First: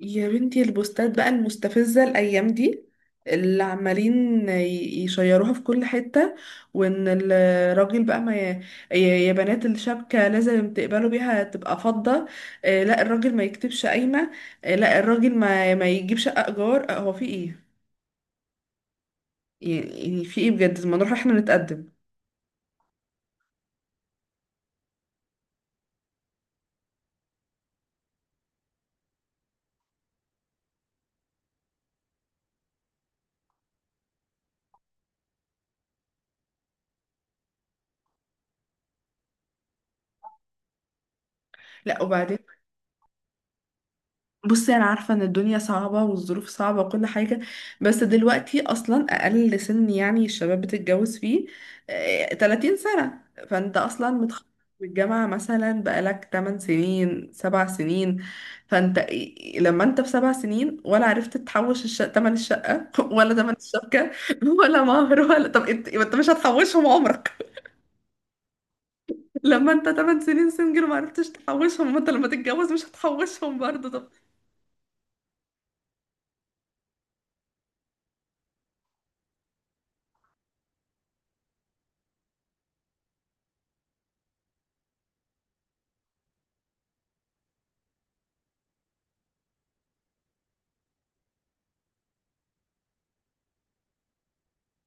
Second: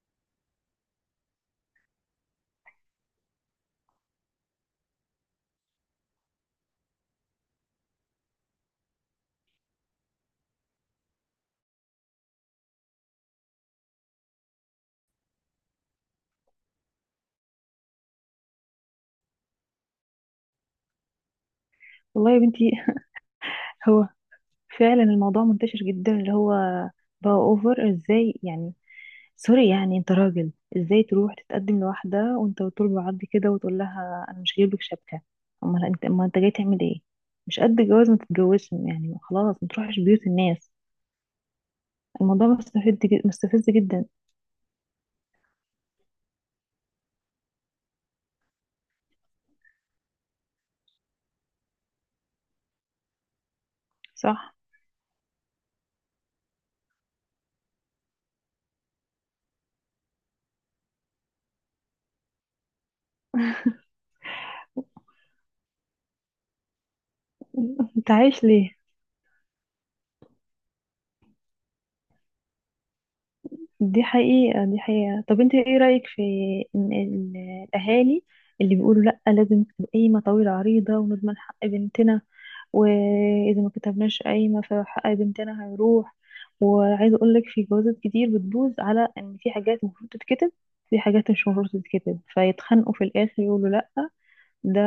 يا بنتي البوستات بقى المستفزة الأيام دي اللي عمالين يشيروها في كل حتة وإن الراجل بقى ما ي... يا بنات الشبكة لازم تقبلوا بيها تبقى فضة. لا، الراجل ما يكتبش قايمة. لا، الراجل ما يجيب شقة إيجار. هو في إيه؟ يعني في إيه بجد ما نروح إحنا نتقدم؟ والله يا بنتي، هو فعلا الموضوع منتشر جدا. اللي هو بقى اوفر ازاي يعني؟ سوري يعني انت راجل، ازاي تروح تتقدم لواحدة وانت طول بعض كده وتقول لها انا مش جايب لك شبكة؟ امال انت، امال انت جاي تعمل ايه؟ مش قد الجواز ما تتجوزش يعني، خلاص ما تروحش بيوت الناس. لا، وبعدين الموضوع مستفز، جد مستفز جدا. بصي، انا عارفه ان الدنيا صعبه والظروف صعبه وكل حاجه، بس دلوقتي اصلا اقل سن يعني الشباب بتتجوز فيه 30 سنه. فانت اصلا متخرج صح. من الجامعه مثلا بقالك 8 سنين، 7 سنين. فانت لما انت في 7 سنين ولا عرفت تحوش تمن الشقه ولا تمن الشبكه ولا مهر ولا، طب انت، انت مش هتحوشهم عمرك. انت عايش ليه؟ لما انت 8 سنين سنجل ما عرفتش تحوشهم، ما انت لما تتجوز مش هتحوشهم برضه. دي طب حقيقة، دي حقيقة. طب انت ايه رأيك في ان ال- الاهالي اللي بيقولوا لا لازم تبقى قايمة طويلة عريضة ونضمن حق بنتنا، واذا ما كتبناش قايمة فحق بنتنا هيروح؟ وعايزة اقول لك في جوازات كتير بتبوظ على ان في حاجات المفروض تتكتب، في حاجات مش المفروض تتكتب، فيتخانقوا في الاخر يقولوا لا، ده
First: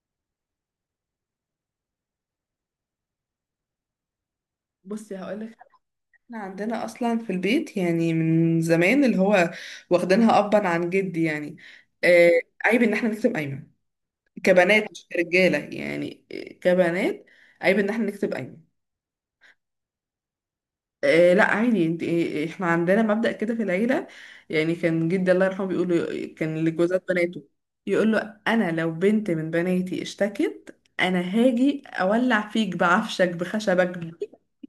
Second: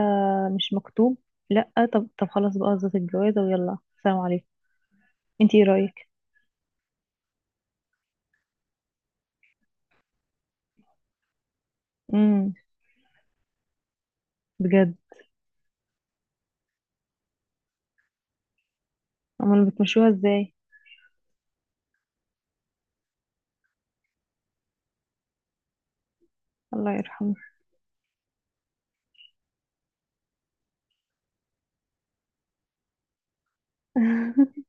مش مكتوب. لا، طب طب خلاص بقى قصة الجوازة ويلا، سلام عليكم. بصي انت هقولك، ايه رأيك؟ احنا عندنا اصلا في البيت يعني من زمان اللي هو واخدينها ابا عن جدي يعني. آه، امم عيب ان احنا نكتب ايمن، كبنات بجد؟ مش كرجاله، يعني كبنات، عيب ان احنا نكتب ايمن. امال بتمشوها ازاي؟ آه، لا عادي انت، احنا عندنا مبدأ كده في العيله. يعني كان جدي الله يرحمه كان الله لجوزات يرحمه. بناته يقول له انا لو بنت من بناتي اشتكت، انا هاجي اولع فيك بعفشك بخشبك،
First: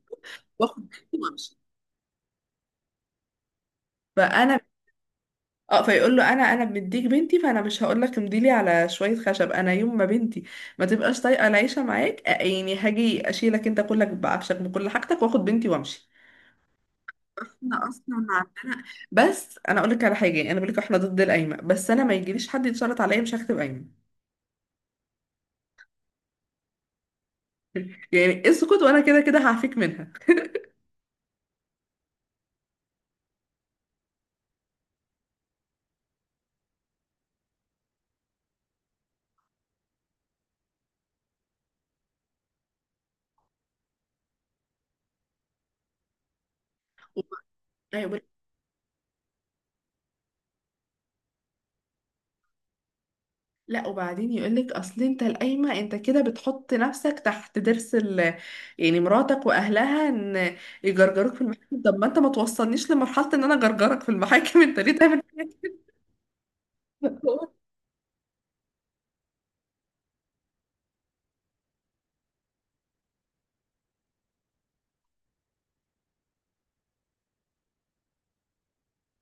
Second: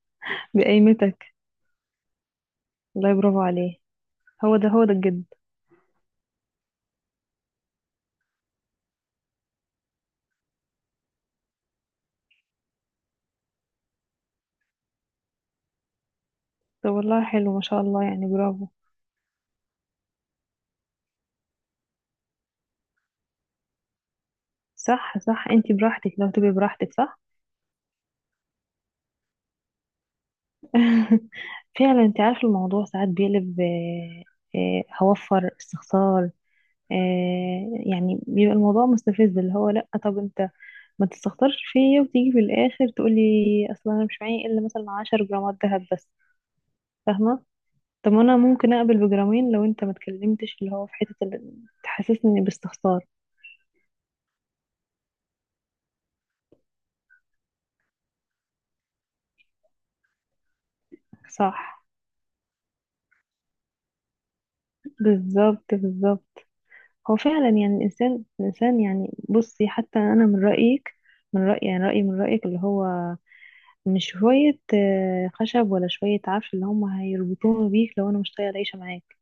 واخد بنتي بقيمتك. وامشي. والله برافو عليه، هو فانا ده هو ده الجد. اه، فيقول له انا، انا مديك بنتي، فانا مش هقول لك امضيلي على شويه خشب. انا يوم ما بنتي ما تبقاش طايقه العيشه معاك، يعني هاجي اشيلك انت كلك بعفشك بكل حاجتك، واخد بنتي وامشي. طب والله حلو ما شاء احنا الله اصلا يعني، برافو. عندنا، بس انا اقول لك على حاجه، يعني انا بقول لك احنا ضد القايمه، بس انا ما يجيليش حد يتشرط عليا مش هكتب قايمه. صح صح، انت براحتك، لو تبقي براحتك، صح. يعني اسكت وانا كده كده هعفيك منها. فعلا. انت عارف الموضوع ساعات بيقلب، هوفر استخسار. آه، يعني بيبقى الموضوع مستفز، اللي هو لا طب انت ما تستخسرش فيا وتيجي في الاخر تقولي اصلا انا مش معايا الا مثلا 10 جرامات دهب بس، فاهمه؟ طب انا ممكن اقبل بجرامين لو انت ما اتكلمتش، اللي هو في حته اللي تحسسني باستخسار. لا وبعدين يقولك اصل انت القايمه انت كده بتحط نفسك تحت ضرس ال... يعني مراتك واهلها ان يجرجروك في صح، المحاكم. طب ما انت ما توصلنيش لمرحله ان انا جرجرك في المحاكم انت ليه تعمل كده؟ بالظبط بالظبط. هو فعلا يعني الإنسان الإنسان، يعني بصي حتى أنا من رأيك، من رأيي، يعني رأيي من رأيك، اللي هو مش شوية آه، خشب ولا شوية عفش اللي هم هيربطوني بيك لو أنا مش طايقة العيشة معاك.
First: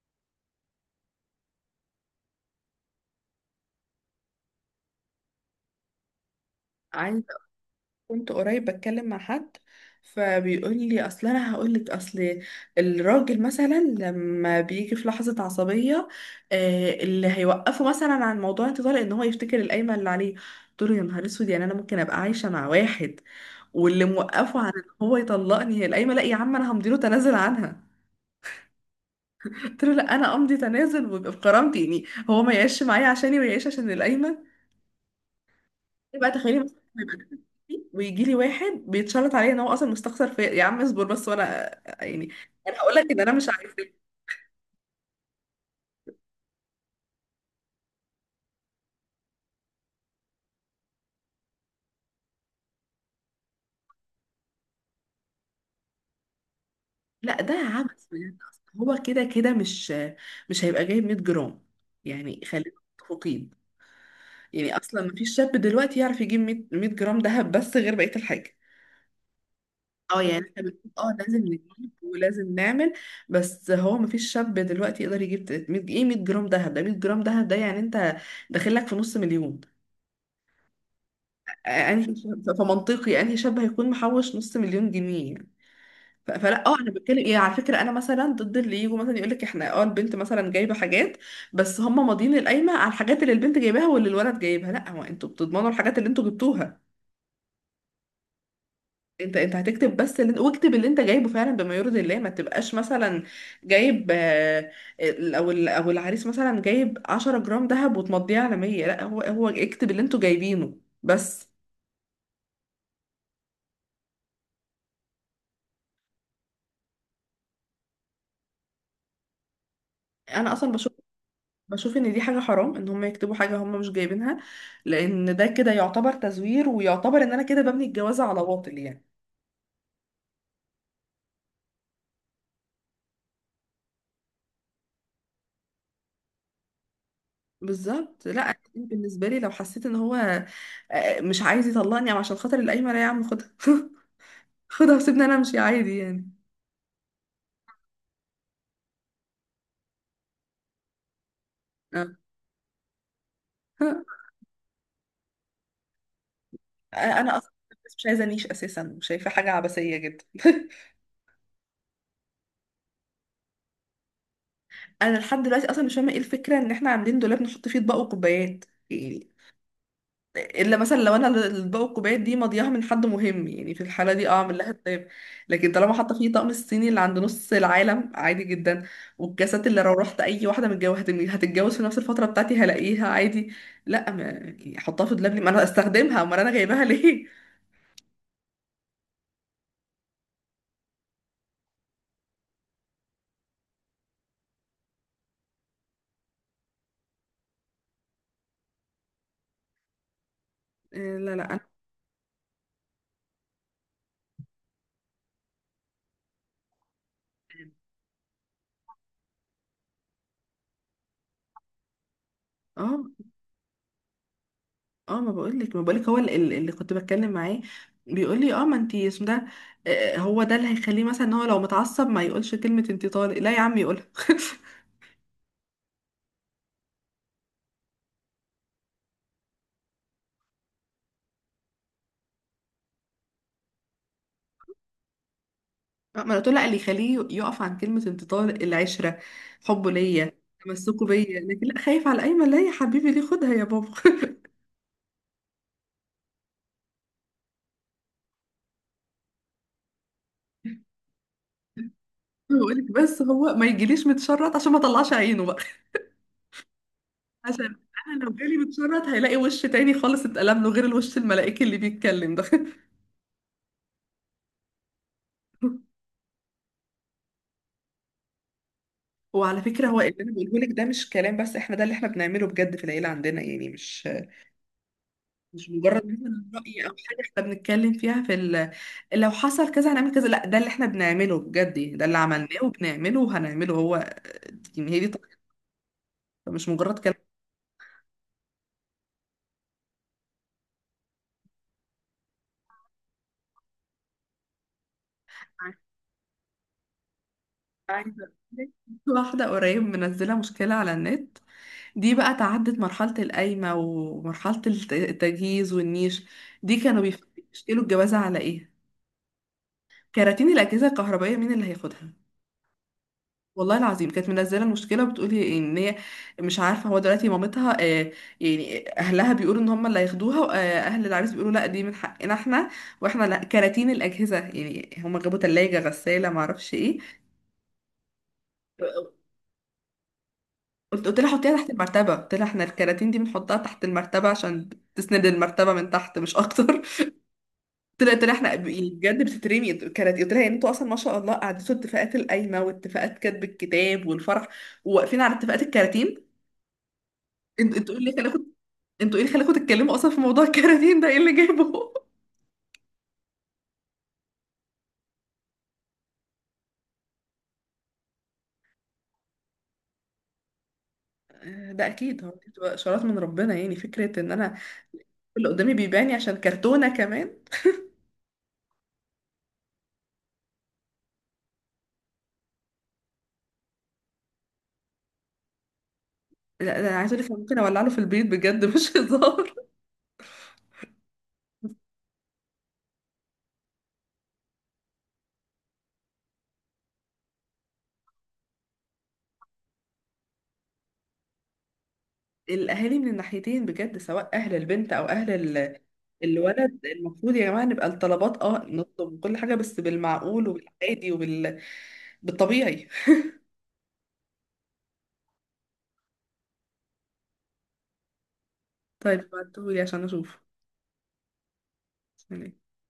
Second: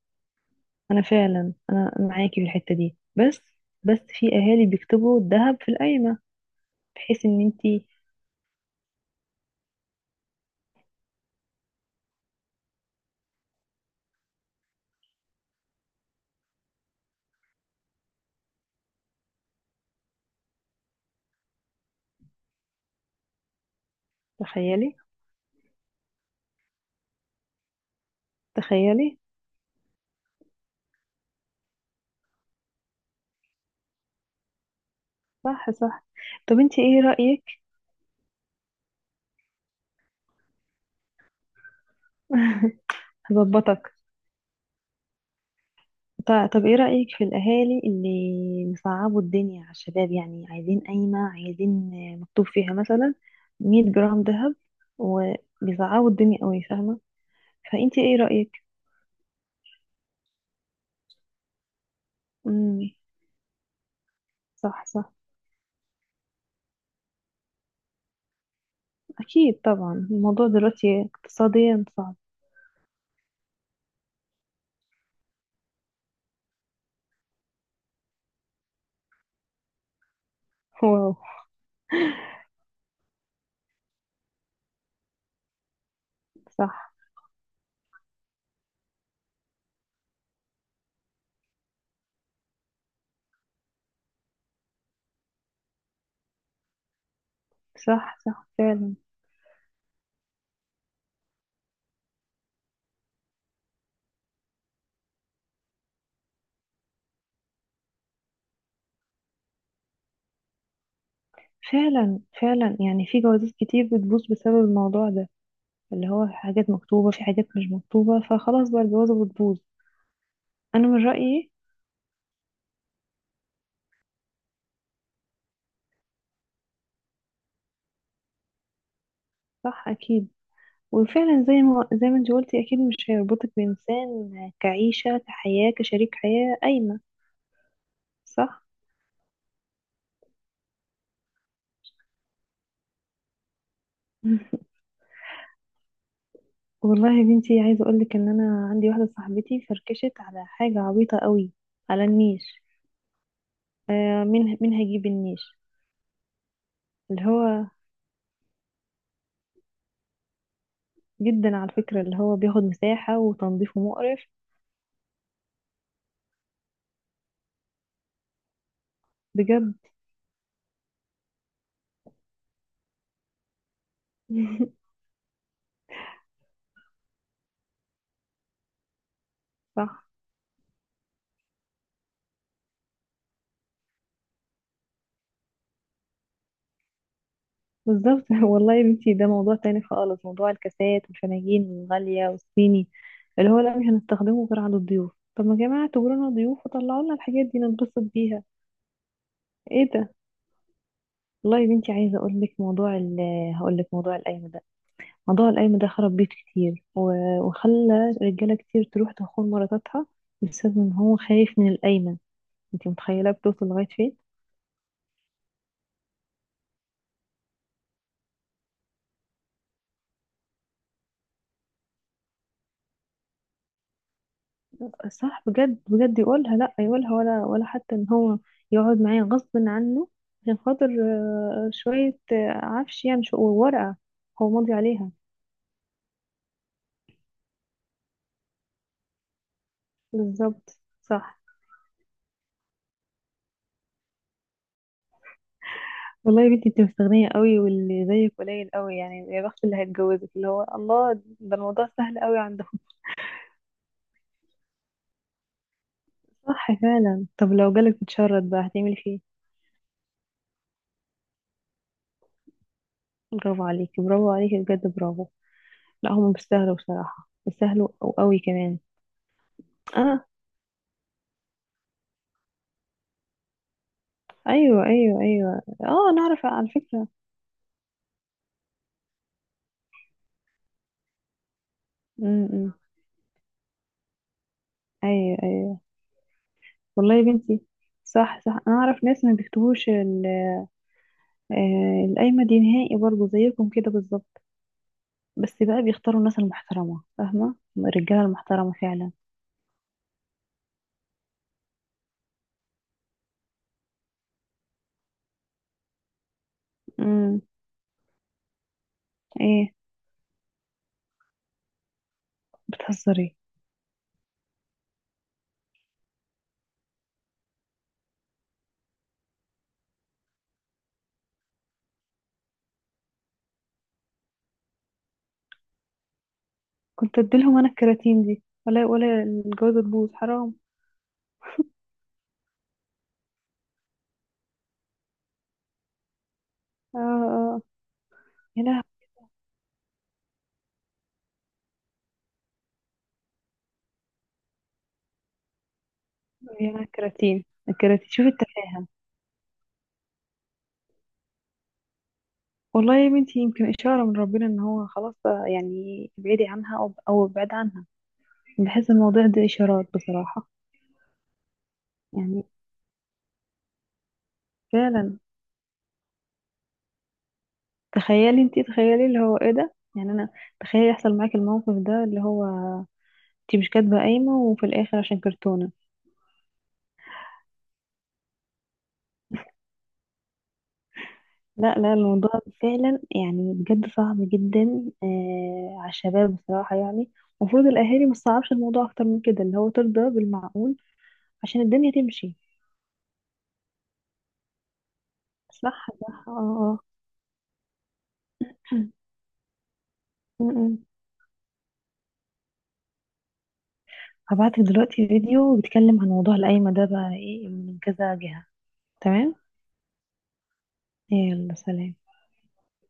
أنا فعلا أنا معاكي في الحتة دي، بس بس في أهالي بيكتبوا الذهب في القايمة عايز، بحيث إن أنتي… كنت قريب بتكلم مع حد فبيقول لي اصل انا هقول لك اصل الراجل مثلا لما بيجي في لحظه عصبيه، آه، اللي هيوقفه مثلا عن موضوع انتظار ان هو يفتكر القايمه اللي عليه. قلت له يا نهار اسود، يعني انا ممكن ابقى عايشه مع واحد واللي موقفه عن ان تخيلي، هو يطلقني هي القايمه؟ لا يا عم، انا همضي له تنازل عنها. تخيلي. قلت له لا انا امضي تنازل ويبقى بكرامتي، يعني هو ما يعيش معايا عشاني ويعيش عشان القايمه. صح صح. بقى تخيلي طب مثلا أنتي إيه يبقى أنا رأيك؟ ويجي لي واحد بيتشلط عليا ان هو اصلا مستخسر في، يا عم اصبر بس وانا يعني، انا هقول لك ان انا مش عارفه. هظبطك. طب ايه رأيك في الأهالي اللي مصعبوا الدنيا على الشباب؟ يعني عايزين قايمة، عايزين آه، مكتوب فيها مثلا 100 جرام ذهب، وبيصعبوا الدنيا قوي، فاهمة؟ لا ده فانتي عبث ايه بجد أصلاً. رأيك؟ هو كده كده مش مش هيبقى جايب 100 جرام، يعني خلينا امم متفقين. يعني صح اصلا صح. مفيش شاب دلوقتي يعرف يجيب 100 جرام دهب بس غير بقيه الحاجه. أكيد طبعا اه يعني الموضوع احنا بنقول دلوقتي اه لازم نجيب اقتصاديا صعب. ولازم نعمل، بس هو مفيش شاب دلوقتي يقدر يجيب 300 ايه 100 جرام دهب ده، 100 جرام دهب ده يعني انت داخل لك في نص مليون. واو. انهي فمنطقي انهي شاب هيكون محوش نص مليون جنيه يعني. فلا اه انا صح بتكلم ايه على فكره، انا مثلا ضد اللي يجوا مثلا يقول لك احنا اه البنت مثلا جايبه حاجات، بس هم ماضيين القايمه على الحاجات اللي البنت جايباها واللي الولد جايبها. لا، هو انتوا بتضمنوا الحاجات اللي انتوا جبتوها. صح. صح فعلا. انت انت هتكتب بس اللي انت، واكتب اللي انت جايبه فعلا بما يرضي الله. ما تبقاش مثلا جايب ال- او ال- او العريس مثلا جايب 10 جرام ذهب وتمضيه على 100. لا، هو، هو اكتب اللي انتوا جايبينه بس. فعلا فعلا يعني في جوازات كتير بتبوظ بسبب الموضوع ده، اللي هو في حاجات مكتوبة، في حاجات مش مكتوبة، فخلاص بقى الجوازة بتبوظ. انا اصلا أنا من رأيي. بشوف ان دي حاجة حرام ان هم يكتبوا حاجة هم مش جايبينها، لان ده كده يعتبر تزوير ويعتبر ان انا كده ببني الجوازة على باطل يعني. صح أكيد. وفعلا زي ما زي ما انت قلتي، اكيد مش هيربطك بانسان كعيشه كحياه كشريك حياه قايمه. بالظبط، لا صح. بالنسبة لي لو حسيت ان هو مش عايز يطلقني او عشان خاطر القايمة، لا يا عم خدها خدها وسيبني انا امشي عادي يعني. والله يا بنتي، عايزه اقول لك ان انا عندي واحده صاحبتي فركشت على حاجه عبيطه قوي، على آه. النيش. آه مين مين هيجيب النيش؟ اللي انا اصلا هو مش عايزة نيش اساسا، شايفة حاجة عبثية جدا جدا على فكره، اللي هو بياخد مساحه وتنظيفه مقرف. انا لحد دلوقتي اصلا مش فاهمة ايه الفكرة ان احنا عاملين دولاب نحط فيه اطباق وكوبايات؟ يعني بجد. الا مثلا لو انا الاطباق والكوبايات دي مضيعه من حد مهم، يعني في الحاله دي اه اعمل لها حساب، لكن طالما حاطه فيه طقم الصيني اللي عند نص العالم عادي جدا، والكاسات اللي لو صح، رحت اي واحده متجوزه هتتجوز في نفس الفتره بتاعتي هلاقيها عادي. لا ما يعني احطها في دولاب ليه؟ ما انا استخدمها، امال انا جايباها ليه؟ بالظبط. والله يا بنتي، ده موضوع تاني خالص، موضوع الكاسات والفناجين الغالية والصيني، اللي هو لا مش هنستخدمه غير على الضيوف. طب ما يا جماعة اعتبرونا ضيوف وطلعوا لنا الحاجات دي ننبسط بيها. ايه ده؟ لا والله انا يا بنتي عايزة اقول لك موضوع ال هقول لك موضوع القايمة ده. موضوع القايمة ده خرب بيت كتير، وخلى رجالة كتير تروح تخون مراتاتها بسبب ان هو خايف من القايمة. انت اه متخيلة بتوصل لغاية فين؟ اه ما بقولك، ما بقولك هو اللي كنت بتكلم معاه بيقول لي اه ما انتي اسم ده. هو ده اللي هيخليه مثلا ان هو لو متعصب ما يقولش كلمه انتي طالق. لا يا عم يقولها صح بجد، بجد يقولها لا، يقولها ولا ولا حتى ان هو يقعد معايا غصب عنه عشان خاطر آه، شوية آه، عفش، يعني شو ورقة هو ماضي عليها. ما انا قلت له لا، اللي يخليه يقف عن كلمة انتظار العشرة، حبه ليا، بالظبط، تمسكه صح. بيا، لكن لا خايف على ايمن؟ لا يا حبيبي ليه، خدها يا بابا والله يا بنتي، انت مستغنية قوي، واللي زيك قليل قوي يعني. يا بخت اللي هيتجوزك، اللي هو الله، ده الموضوع سهل قوي عندهم. بقولك بس هو ما يجيليش متشرط عشان ما طلعش عينه بقى صح فعلا. طب لو عشان جالك انا لو متشرد جالي بقى هتعملي متشرط فيه؟ هيلاقي وش تاني خالص اتقلب له غير الوش الملائكي اللي بيتكلم ده برافو عليكي، برافو عليكي، بجد برافو. لا هم بيستاهلوا بصراحة، بيستاهلوا قوي كمان. وعلى فكرة هو اللي اه انا بقوله لك ده مش كلام بس، احنا ده اللي احنا بنعمله بجد في العيلة عندنا يعني. ايوه ايوه ايوه، مش مجرد اه انا اعرف مثلا على رأي أو فكره. حاجة احنا بنتكلم فيها في ال... لو حصل كذا هنعمل كذا. لا، ده اللي احنا بنعمله بجد يعني، ده اللي امم، عملناه إمم. وبنعمله وهنعمله هو يعني. هي دي طريقة، ايوه ايوه. مش مجرد كلام. والله يا بنتي. صح صح، انا اعرف ناس ما بيكتبوش آه، القايمه دي نهائي، برضه زيكم كده بالظبط، بس بقى بيختاروا الناس المحترمه، فاهمه، عايزة الرجاله أقول لك، المحترمه فعلا. واحدة قريب منزلة مشكلة على النت، دي بقى تعدت مرحلة القايمة ومرحلة التجهيز والنيش. دي كانوا امم. بيشكلوا الجوازة على ايه؟ ايه؟ كراتين الأجهزة الكهربائية مين اللي هياخدها؟ بتهزري؟ والله العظيم كانت منزله المشكله وبتقولي ان هي مش عارفه هو دلوقتي مامتها، يعني اهلها بيقولوا ان هم اللي هياخدوها واهل العريس بيقولوا لا دي من حقنا احنا، واحنا لا كراتين الاجهزه، يعني هم جابوا ثلاجه غساله ما اعرفش ايه. كنت اديلهم انا الكراتين دي ولا ولا الجوازه تبوظ، حرام. قلت لها حطيها تحت المرتبه، قلت لها احنا الكراتين دي بنحطها تحت المرتبه عشان تسند المرتبه من تحت مش اكتر اه اه آه. قلت لها، قلت لها احنا يا لهوي، يعني بجد بتترمي كراتين. قلت لها يعني انتوا اصلا ما شاء الله قعدتوا اتفاقات القايمه واتفاقات كتب الكتاب والفرح وواقفين على اتفاقات الكراتين؟ يا الكراتين، انت تقول الكراتين، لي، شوفي التفاهه. انتوا ايه اللي خلاكم تتكلموا اصلا في موضوع الكراتين ده؟ ايه اللي جايبه؟ والله يا بنتي يمكن إشارة من ربنا إن هو خلاص بقى، يعني ابعدي عنها أو ابعد عنها. بحس الموضوع ده إشارات بصراحة. ده اكيد هو يعني دي بتبقى اشارات من ربنا، يعني فكره ان انا فعلا. اللي قدامي بيباني عشان كرتونه كمان. تخيلي انتي، تخيلي اللي هو إيه ده، يعني أنا تخيلي يحصل معاكي الموقف ده، اللي هو انتي مش كاتبة قايمة وفي الآخر عشان كرتونة. لا ده انا عايزه اقول لك أنا ممكن اولع له في البيت بجد مش هزار. لا، الموضوع فعلا يعني بجد صعب جدا آه على الشباب بصراحة يعني. المفروض الأهالي ما تصعبش الموضوع أكتر من كده، اللي هو ترضى بالمعقول عشان الدنيا تمشي. الاهالي من الناحيتين بجد، سواء اهل البنت او اهل ال... صح صح اه. الولد، المفروض يا جماعه نبقى الطلبات اه نطلب كل حاجه بس بالمعقول آه. وبالعادي بالطبيعي هبعتلك دلوقتي فيديو بيتكلم عن موضوع القايمة ده بقى ايه من كذا جهة. طيب تمام، بعتهولي عشان اشوف. يلا سلام.